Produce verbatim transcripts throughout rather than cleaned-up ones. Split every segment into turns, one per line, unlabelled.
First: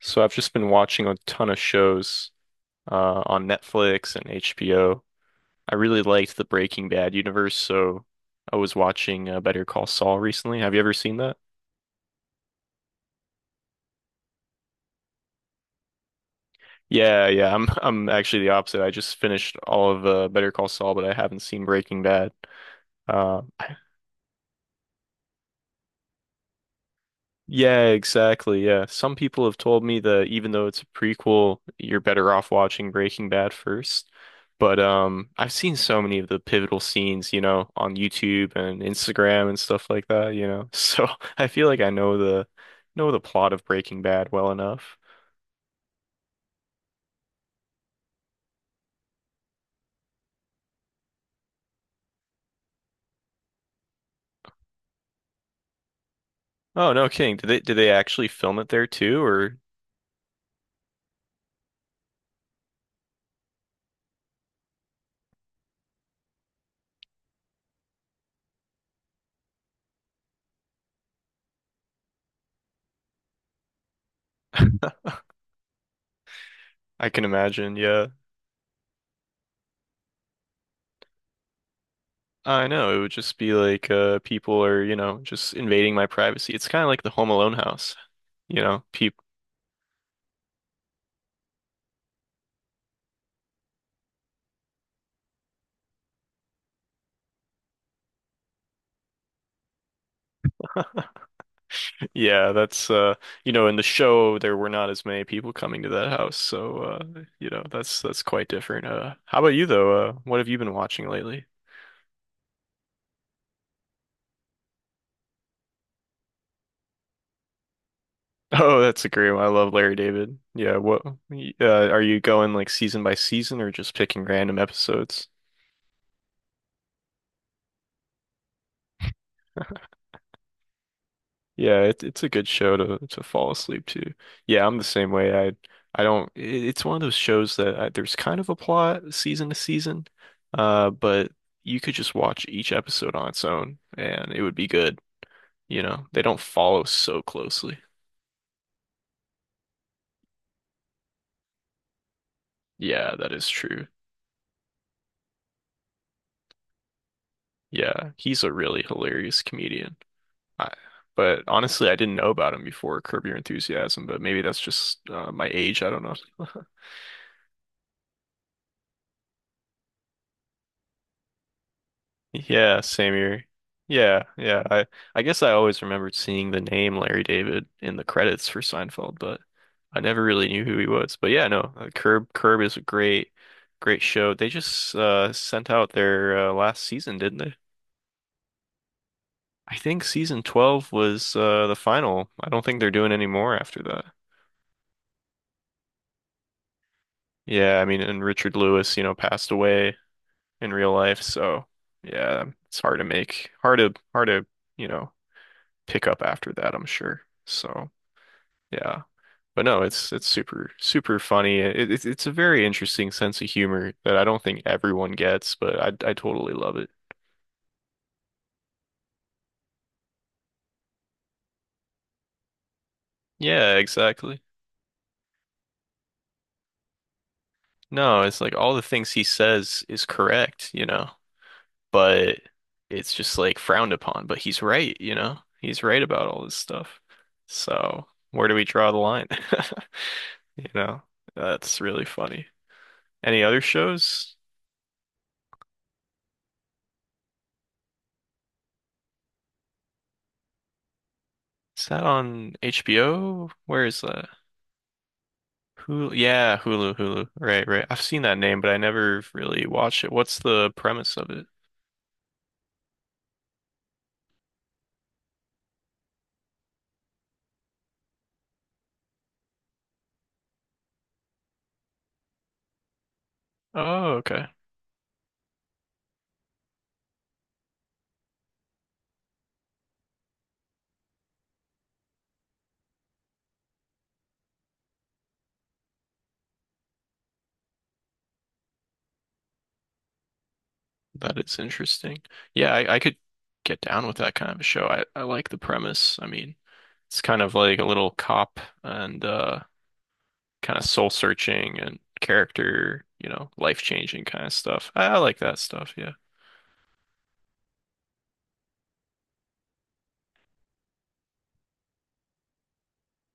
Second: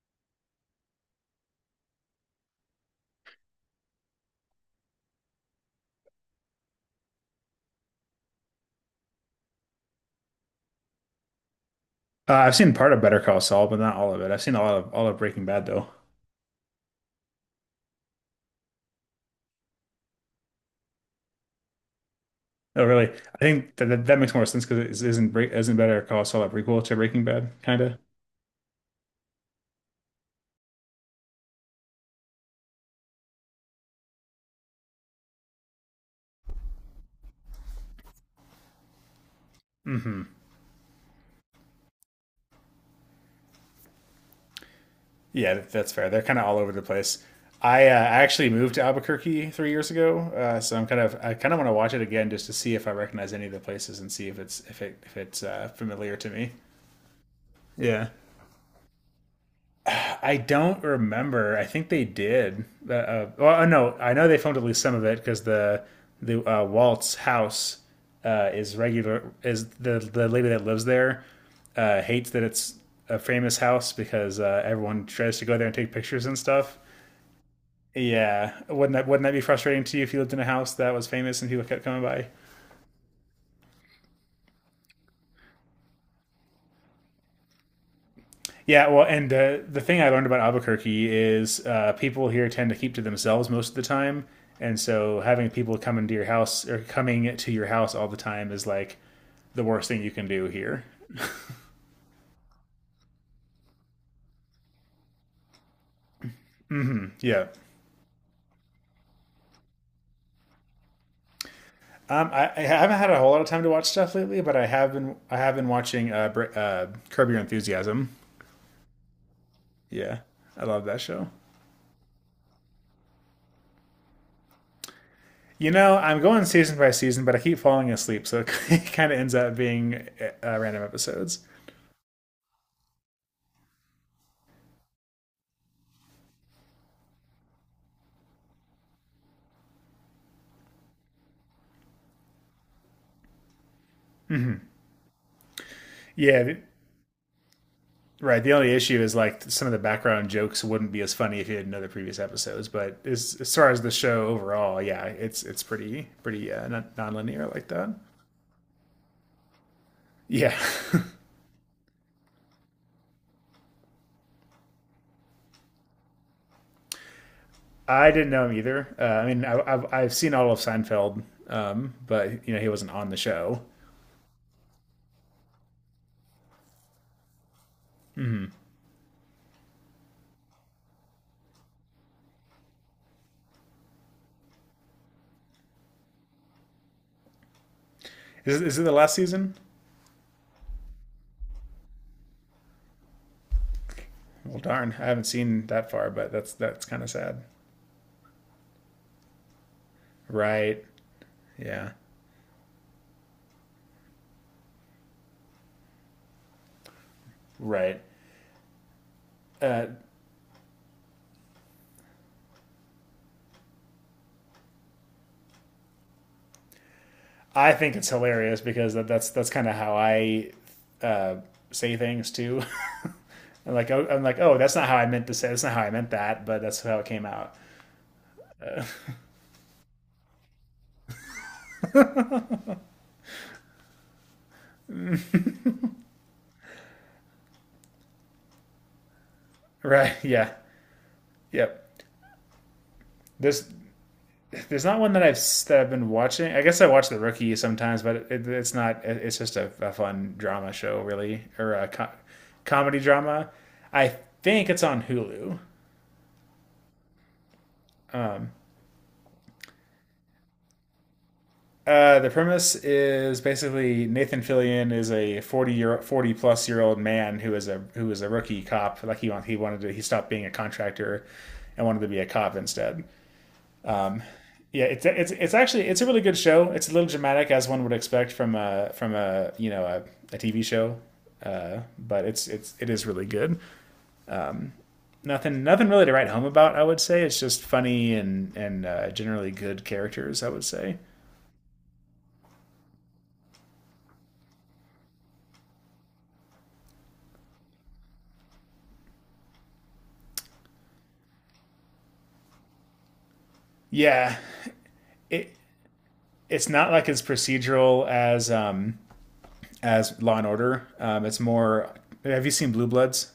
So I've just been watching a ton of shows uh, on Netflix and H B O. I really liked the Breaking Bad universe, so I was watching uh, Better Call Saul recently. Have you ever seen that?
Uh, I've seen part of Better Call Saul, but not all of it. I've seen a lot of all of Breaking Bad though.
Yeah, yeah. I'm I'm actually the opposite. I just finished all of uh, Better Call Saul, but I haven't seen Breaking Bad.
Oh, really? I
Uh,
think that that, that makes more sense because its not Bre- isn't Better Call Saul a prequel to Breaking Bad, kind
Yeah,
of?
exactly. Yeah. Some people have told me that even though it's a prequel, you're better off watching Breaking Bad first. But um I've seen so many of the pivotal scenes, you know, on YouTube and Instagram and stuff like
Hmm.
that, you know. So I feel like I know the know the plot of Breaking Bad well enough.
Yeah, that- that's fair. They're kind of all over the place. I uh, actually moved to Albuquerque three years ago, uh, so I'm kind of I kind of want to watch it again just to see if I recognize any of the places and see if it's if it if it's uh, familiar to me.
Oh, no kidding. Did they did they
Yeah.
actually film it there too? Or
I don't remember. I think they did. Uh, uh, well, uh, no, I know they filmed at least some of it because the the uh, Walt's house uh, is regular. Is the the lady that lives there uh, hates that it's a famous house because uh, everyone tries to go there and take pictures and stuff.
I can imagine, yeah.
Yeah, wouldn't that wouldn't that be frustrating to you if you lived in a house that was famous and people kept coming by?
I know, it would just be like uh people are, you know, just invading my privacy. It's kind of like the Home Alone house. You know,
Yeah, well,
people
and uh, the thing I learned about Albuquerque is uh, people here tend to keep to themselves most of the time, and so having people come into your house or coming to your house all the time is like the worst thing you can do here.
yeah, that's uh you know in the show there were not as many people coming to that house, so uh
Yeah.
you know that's that's quite different. Uh how about you though? Uh what have you been watching lately?
Um, I, I haven't had a whole lot of time to watch stuff lately, but I have been I have been watching uh, uh, Curb Your Enthusiasm.
Oh, that's a great one. I love Larry
Yeah,
David.
I
Yeah,
love that
what uh
show.
are you going like season by season or just picking random episodes?
You know, I'm going season by season, but I keep falling asleep, so it kind of ends up being uh, random episodes.
Yeah, it, it's a good show to to fall asleep to. Yeah, I'm the same way. I I don't. It, it's one of those shows that I, there's kind of a plot season to season, uh, but you could just watch each episode on its own and it would be good. You know, they don't
Yeah.
follow so closely.
Right. The only issue is like some of the background jokes wouldn't be as funny if you didn't know the previous episodes. But
Yeah, that
as,
is
as far as
true.
the show overall, yeah, it's it's pretty pretty uh, non- nonlinear like that.
Yeah, he's a really hilarious comedian.
Yeah,
I, but honestly, I didn't know about him before Curb Your Enthusiasm, but maybe that's just uh, my age. I don't know.
I didn't know him either. Uh, I mean, I, I've I've seen all of Seinfeld, um, but you know he
Yeah,
wasn't on
same
the
here.
show.
Yeah, yeah. I I guess I always remembered seeing the name Larry David in the credits for Seinfeld, but I never really knew who he was. But yeah, no, uh, Curb Curb is a great great show. They just uh sent out their uh, last season, didn't they?
Is is it the last season?
I think season twelve was uh the final. I don't think they're doing any more after that.
Well, darn, I haven't seen that far, but that's that's kind of sad.
Yeah, I mean, and Richard Lewis, you know, passed away in
Right.
real life, so
Yeah.
yeah, it's hard to make hard to hard to, you know, pick up after that, I'm sure. So
Right.
yeah. But no,
Uh,
it's it's super super funny. It, it, it's a very interesting sense of humor that I don't think everyone gets, but I I totally love it.
I think it's hilarious because that, that's that's kind of how I say things too. And
Yeah,
like, oh, I'm like,
exactly.
oh, that's not how I meant to say. That's not how I meant that, but that's how it came out.
No, it's like all the things he says is correct, you know, but it's just like frowned upon, but he's right, you know. He's right about all this stuff. So, where do we draw the line?
Right? Yeah.
You know, that's
Yep.
really funny. Any other
There's
shows?
there's not one that I've that I've been watching. I guess I watch The Rookie sometimes, but it, it's not. it's just a, a fun drama show, really, or
Is
a
that
co-
on
comedy
H B O?
drama.
Where is
I
that?
think it's on Hulu.
Hulu, yeah, Hulu, Hulu. Right, right. I've seen that name, but I never really watched it. What's the premise of it?
Uh, the premise is basically Nathan Fillion is a forty year forty plus year old man who is a who is a rookie cop. Like he want, he wanted to he stopped being a contractor and wanted to be a cop instead.
Oh, okay.
Yeah, it's it's it's actually it's a really good show. It's a little dramatic as one would expect from a from a you know a, T V show, uh, but it's it's it is really good. Nothing nothing really to write home about. I would say it's just funny and and uh, generally good characters. I would say
That is interesting. Yeah, I, I could get down with that kind of a show. I, I like the premise. I mean, it's kind of like a little cop and uh kind of soul searching and character, you know, life changing
yeah,
kind of stuff. I, I like
it
that stuff, yeah.
it's not like as procedural as um as Law and Order. Um, it's more. Have you seen Blue Bloods?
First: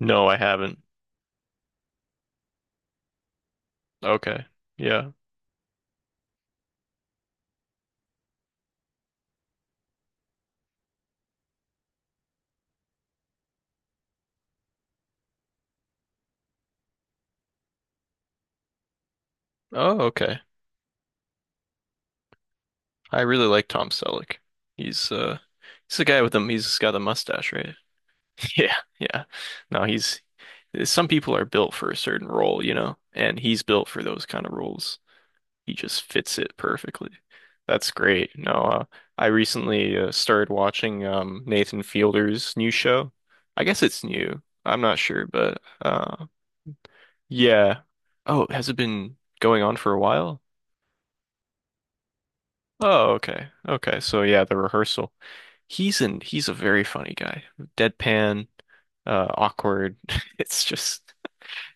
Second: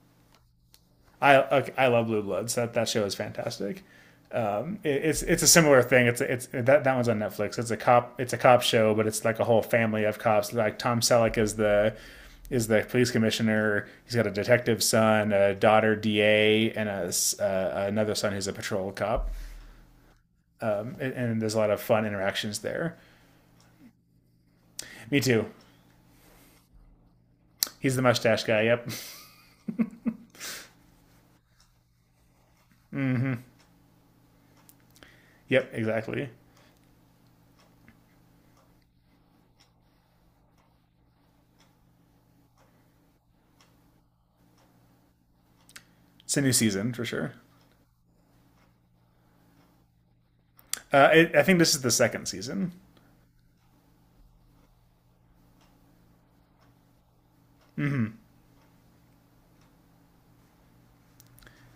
No, I haven't.
I I love Blue Bloods. That that show is fantastic.
Okay. Yeah.
it's it's a similar thing. It's it's that that one's on Netflix. It's a cop it's a cop show, but it's like a whole family of cops. Like Tom Selleck is the is the police commissioner. He's got a detective son, a daughter D A, and a uh, another son who's a patrol cop.
Oh, okay.
Um, and, and there's a lot of fun interactions there.
I really like Tom Selleck. He's
Me
uh
too.
he's the guy with the he's got the mustache, right?
He's the mustache guy.
Yeah,
Yep.
yeah. No, he's some people are built for a certain role, you know, and he's built for those kind of roles.
Yep.
He just
Exactly.
fits it perfectly. That's great. No, uh, I recently uh, started watching um, Nathan Fielder's new show. I guess it's new. I'm not sure, but uh,
It's a new season for sure.
yeah. Oh, has it been going on for a while?
Uh, it, I think this is the second season.
Oh, okay. Okay. So yeah, the rehearsal. He's an he's a very funny guy. Deadpan, uh, awkward. It's just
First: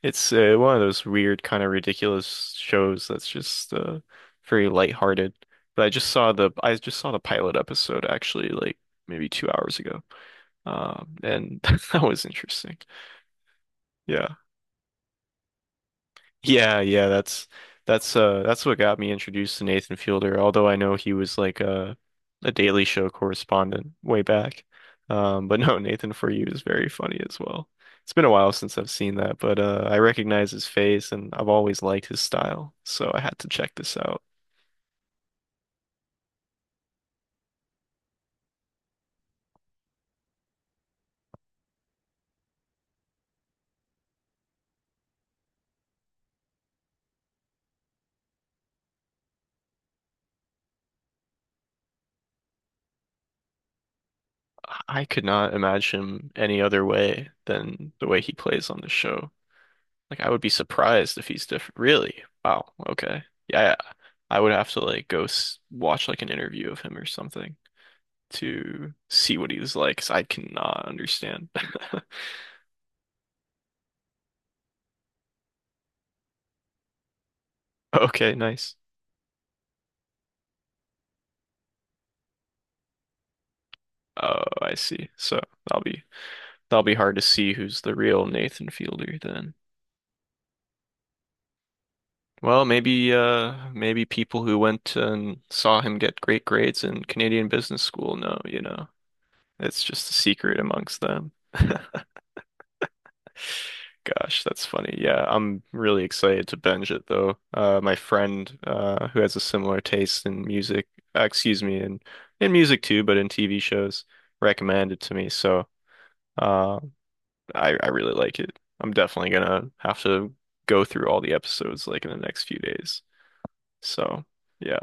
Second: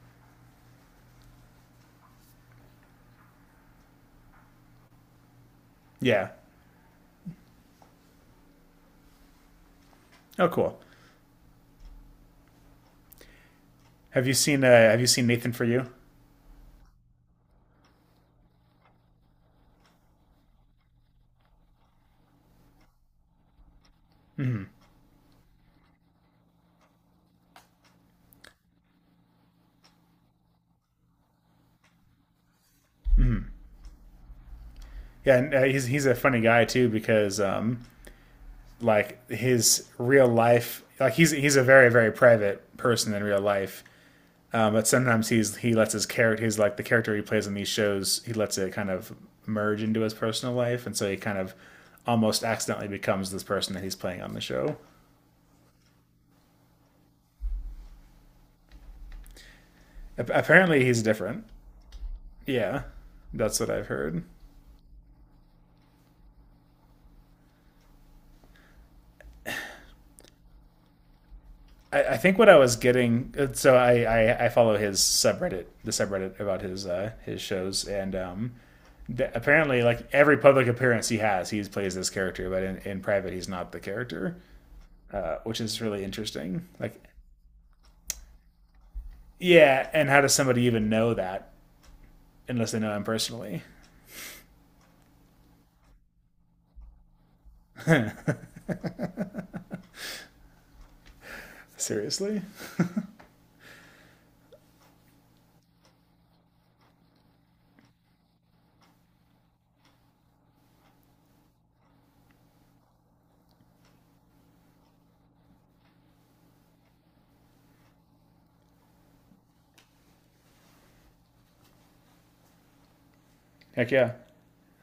It's uh, one of those weird, kind of ridiculous shows that's just uh, very lighthearted. But I just
Yeah.
saw the I just saw the pilot episode actually, like maybe two hours ago.
Oh, cool.
Um, and that was interesting.
Have
Yeah.
you seen uh, Have you seen Nathan for You?
Yeah, yeah, that's that's uh that's what got me introduced to Nathan Fielder, although I know he was like a a Daily Show correspondent way back. Um but no, Nathan For You is very funny as well. It's been a while since I've seen that, but uh I recognize his face and I've always liked his style, so I had to check this out.
Yeah, and uh, he's he's a funny guy too because um, like his real life, like he's he's a very very private person in real life. Um, but sometimes he's he lets his character, he's like the character he plays in these shows, he lets it kind of merge into his personal life, and so he kind of almost accidentally becomes this person that he's playing on the show.
I I could not imagine him any other way than the way he plays on the show. Like I would be
Apparently, he's
surprised if
different.
he's different. Really? Wow.
Yeah,
Okay.
that's
Yeah,
what
yeah.
I've heard.
I would have to like go s watch like an interview of him or something to see what he was like, 'cause I cannot understand.
I, I think what I was getting uh, so I, I I follow his subreddit, the subreddit about his uh, his shows, and
Okay,
um,
nice.
that apparently like every public appearance he has he plays this character but in, in private he's not the character
Oh, I see.
uh,
So
which is
that'll
really
be
interesting
that'll be
like.
hard to see who's the real Nathan Fielder then.
Yeah. And how does somebody even know that
Well,
unless they know him
maybe
personally?
uh maybe people who went and saw him get great grades in Canadian business school know, you know. It's just a secret amongst them.
Seriously.
Gosh, that's funny. Yeah, I'm really excited to binge it though. Uh, my friend uh, who has a similar taste in music, uh, excuse me, in in music too, but in T V shows, recommended to me. So uh, I I really like it. I'm definitely gonna have to go through all the episodes like in the next few days.
Heck yeah.
So yeah.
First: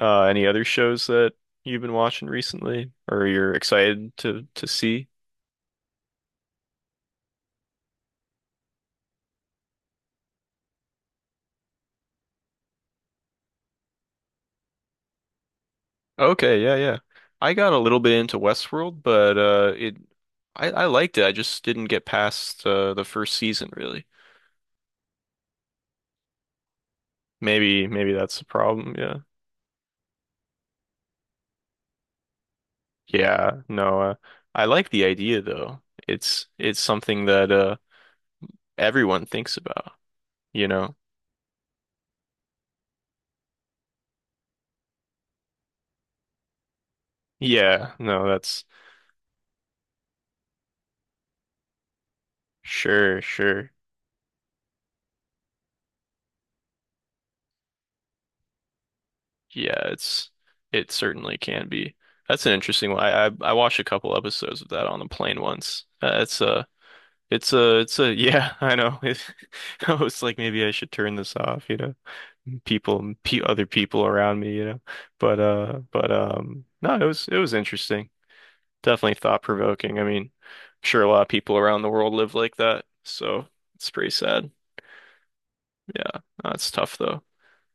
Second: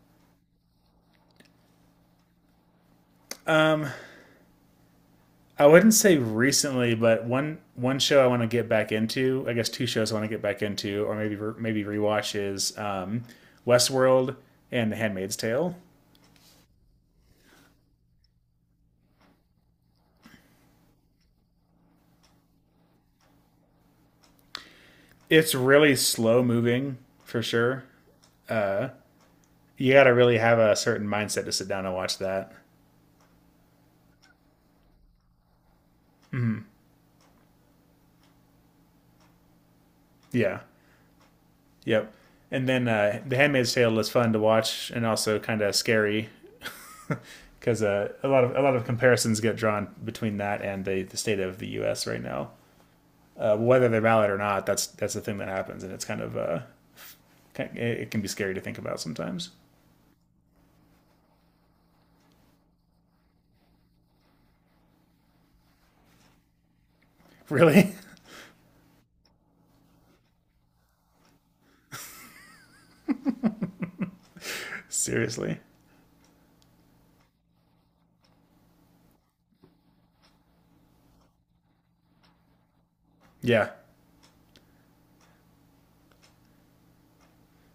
Uh, any other shows that you've been watching recently or you're excited to to see?
I wouldn't say recently, but one one show I want to get back into, I guess two shows I want to get back into, or maybe maybe rewatch is um, Westworld and The Handmaid's Tale.
Okay, yeah, yeah. I got a little bit into Westworld, but uh it I, I liked it. I just didn't get past uh, the first season really.
It's really slow moving for sure.
Maybe maybe that's the problem, yeah.
You gotta really have a certain mindset to sit down and watch that.
Yeah, no, uh, I like the idea though. It's it's something that uh everyone thinks about,
Yeah.
you know.
Yep. And then uh, The Handmaid's Tale is fun to watch and also kind of scary because
Yeah,
uh,
no,
a lot of a
that's
lot of comparisons get drawn between that and the, the state of the U S right now.
sure,
Uh,
sure.
whether they're valid or not, that's that's the thing that happens, and it's kind of uh, it it can be scary to think about sometimes.
Yeah, it's it certainly can be. That's an interesting one. I I, I watched a couple episodes of that on the plane once. Uh, it's uh It's a,
Really?
it's a, yeah, I know. It, I was like, maybe I should turn this off, you know. People, pe Other people around me, you know. But,
Seriously.
uh, but, um, no, it was, it was interesting. Definitely thought-provoking. I mean, I'm sure a lot of people around the world live like that, so
Yeah,
it's pretty sad. Yeah, that's tough though.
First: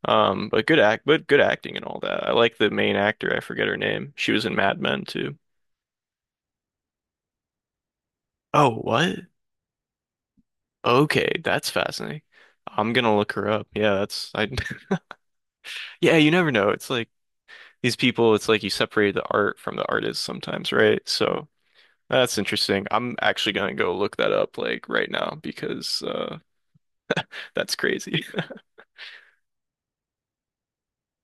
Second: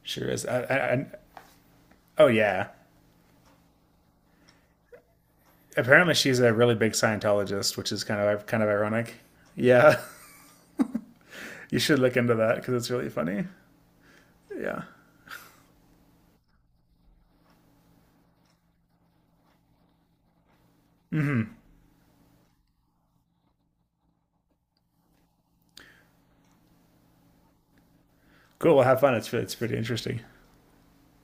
sure is.
Um,
I,
but
I,
good act,
I,
but good acting and all that.
oh
I like
yeah,
the main actor. I forget her name. She was in Mad Men too.
apparently she's a really big Scientologist, which is kind of kind of
Oh, what?
ironic. Yeah,
Okay, that's
you should look
fascinating.
into that because it's
I'm
really
gonna look
funny.
her up. Yeah, that's I.
Yeah.
Yeah, you never know. It's like these people, it's like you separate the art from the artist sometimes, right? So that's interesting. I'm actually gonna go look that up like right now because uh that's crazy.
Cool. Well, have fun. It's it's pretty interesting.